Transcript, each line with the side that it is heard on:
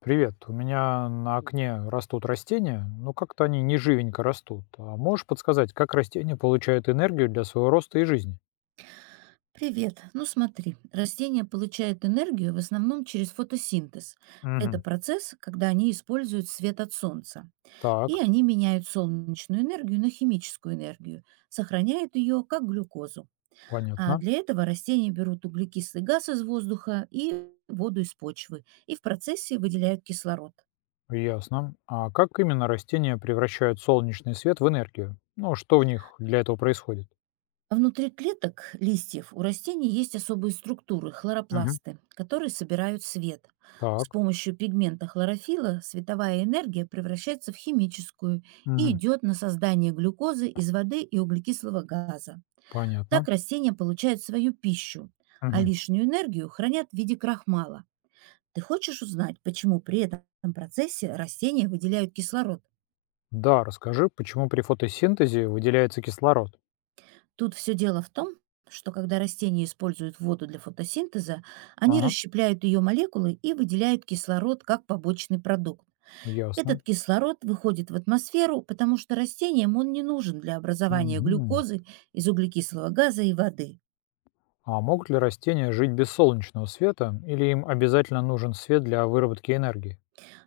left: Привет. У меня на окне растут растения, но как-то они не живенько растут. А можешь подсказать, как растения получают энергию для своего роста и жизни?
right: Привет. Ну смотри, растения получают энергию в основном через фотосинтез. Это
left: Угу.
right: процесс, когда они используют свет от солнца. И
left: Так,
right: они меняют солнечную энергию на химическую энергию, сохраняют ее как глюкозу. А
left: понятно.
right: для этого растения берут углекислый газ из воздуха и воду из почвы, и в процессе выделяют кислород.
left: Ясно. А как именно растения превращают солнечный свет в энергию? Ну, что в них для этого происходит?
right: Внутри клеток листьев у растений есть особые структуры–
left: Мгм.
right: хлоропласты, которые собирают свет.
left: Так.
right: С помощью пигмента хлорофилла световая энергия превращается в химическую и
left: Мгм.
right: идет на создание глюкозы из воды и углекислого газа.
left: Понятно.
right: Так растения получают свою пищу, а
left: Мгм.
right: лишнюю энергию хранят в виде крахмала. Ты хочешь узнать, почему при этом процессе растения выделяют кислород?
left: Да, расскажи, почему при фотосинтезе выделяется кислород?
right: Тут все дело в том, что когда растения используют воду для фотосинтеза, они
left: Ага,
right: расщепляют ее молекулы и выделяют кислород как побочный продукт.
left: ясно.
right: Этот кислород выходит в атмосферу, потому что растениям он не нужен для образования
left: Мгм.
right: глюкозы из углекислого газа и воды.
left: А могут ли растения жить без солнечного света, или им обязательно нужен свет для выработки энергии?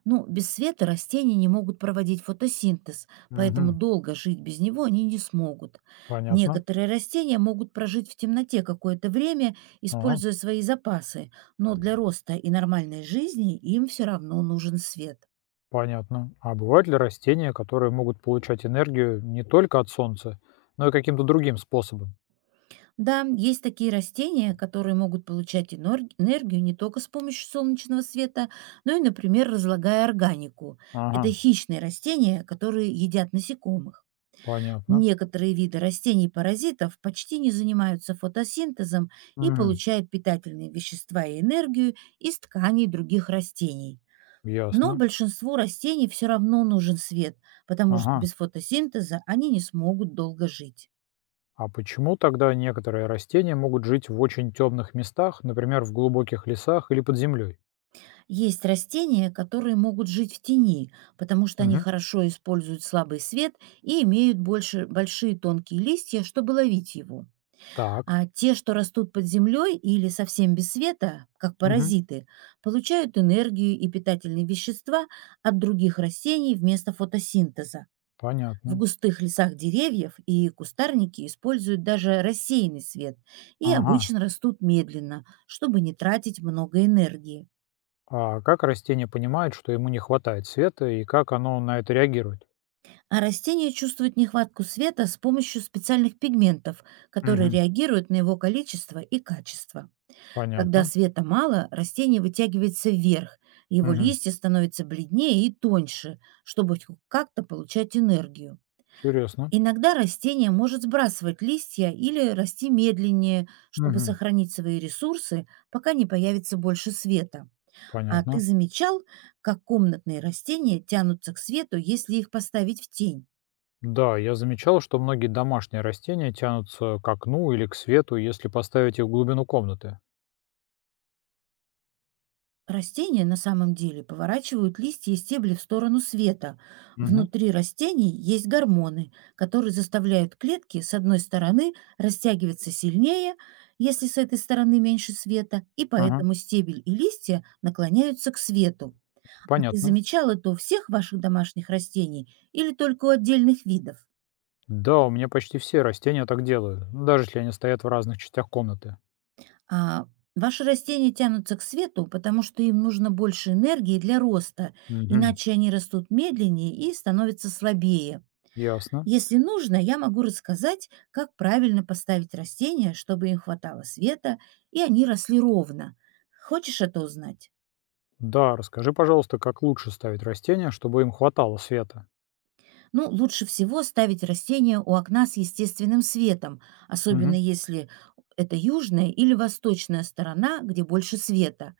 right: Ну, без света растения не могут проводить фотосинтез, поэтому
left: Мгм.
right: долго жить без него они не смогут.
left: Понятно.
right: Некоторые растения могут прожить в темноте какое-то время,
left: Ага,
right: используя свои запасы, но для роста и нормальной жизни им все равно нужен свет.
left: понятно. А бывают ли растения, которые могут получать энергию не только от солнца, но и каким-то другим способом?
right: Да, есть такие растения, которые могут получать энергию не только с помощью солнечного света, но и, например, разлагая органику. Это
left: Ага,
right: хищные растения, которые едят насекомых.
left: понятно.
right: Некоторые виды растений-паразитов почти не занимаются фотосинтезом и
left: Мгм.
right: получают питательные вещества и энергию из тканей других растений. Но
left: Ясно.
right: большинству растений все равно нужен свет, потому что
left: Ага.
right: без фотосинтеза они не смогут долго жить.
left: А почему тогда некоторые растения могут жить в очень темных местах, например, в глубоких лесах или под землей?
right: Есть растения, которые могут жить в тени, потому что они
left: Мгм.
right: хорошо используют слабый свет и имеют больше большие тонкие листья, чтобы ловить его.
left: Так.
right: А те, что растут под землей или совсем без света, как
left: Мгм.
right: паразиты, получают энергию и питательные вещества от других растений вместо фотосинтеза. В
left: Понятно.
right: густых лесах деревьев и кустарники используют даже рассеянный свет и
left: Ага.
right: обычно растут медленно, чтобы не тратить много энергии.
left: А как растение понимает, что ему не хватает света, и как оно на это реагирует?
right: А растения чувствуют нехватку света с помощью специальных пигментов, которые
left: Мгм.
right: реагируют на его количество и качество. Когда
left: Понятно.
right: света мало, растение вытягивается вверх, его
left: Мгм.
right: листья становятся бледнее и тоньше, чтобы хоть как-то получать энергию.
left: Интересно.
right: Иногда растение может сбрасывать листья или расти медленнее, чтобы
left: Мгм.
right: сохранить свои ресурсы, пока не появится больше света. А ты
left: Понятно.
right: замечал, как комнатные растения тянутся к свету, если их поставить в тень?
left: Да, я замечал, что многие домашние растения тянутся к окну или к свету, если поставить их в глубину комнаты.
right: Растения на самом деле поворачивают листья и стебли в сторону света.
left: Мгм.
right: Внутри растений есть гормоны, которые заставляют клетки с одной стороны растягиваться сильнее, если с этой стороны меньше света, и
left: Ага.
right: поэтому стебель и листья наклоняются к свету. А ты
left: Понятно.
right: замечал это у всех ваших домашних растений или только у отдельных видов?
left: Да, у меня почти все растения так делают, ну, даже если они стоят в разных частях комнаты.
right: А ваши растения тянутся к свету, потому что им нужно больше энергии для роста,
left: Мгм.
right: иначе они растут медленнее и становятся слабее.
left: Ясно.
right: Если нужно, я могу рассказать, как правильно поставить растения, чтобы им хватало света и они росли ровно. Хочешь это узнать?
left: Да, расскажи, пожалуйста, как лучше ставить растения, чтобы им хватало света.
right: Ну, лучше всего ставить растения у окна с естественным светом, особенно
left: Мгм.
right: если это южная или восточная сторона, где больше света.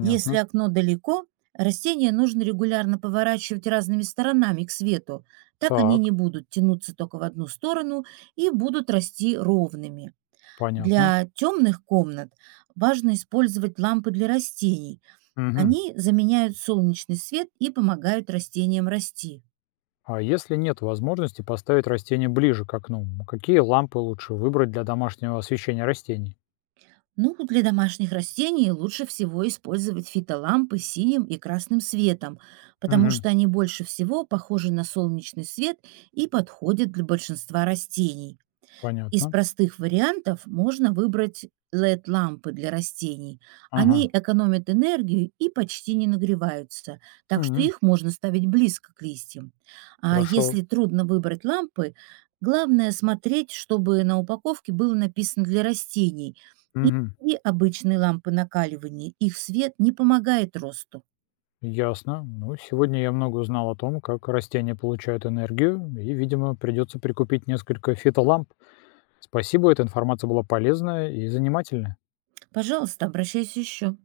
right: Если окно далеко, растения нужно регулярно поворачивать разными сторонами к свету. Так они не
left: Так.
right: будут тянуться только в одну сторону и будут расти ровными.
left: Понятно.
right: Для темных комнат важно использовать лампы для растений.
left: Мгм.
right: Они заменяют солнечный свет и помогают растениям расти.
left: А если нет возможности поставить растение ближе к окну, какие лампы лучше выбрать для домашнего освещения растений?
right: Ну, для домашних растений лучше всего использовать фитолампы с синим и красным светом, потому
left: Мгм.
right: что они больше всего похожи на солнечный свет и подходят для большинства растений. Из
left: Понятно.
right: простых вариантов можно выбрать LED-лампы для растений. Они
left: Ага.
right: экономят энергию и почти не нагреваются, так что
left: Мгм.
right: их можно ставить близко к листьям. А
left: Хорошо.
right: если трудно выбрать лампы, главное смотреть, чтобы на упаковке было написано «для растений». И
left: Мгм.
right: и обычные лампы накаливания, их свет не помогает росту.
left: Ясно. Ну, сегодня я много узнал о том, как растения получают энергию, и, видимо, придется прикупить несколько фитоламп. Спасибо, эта информация была полезная и занимательная.
right: Пожалуйста, обращайся еще.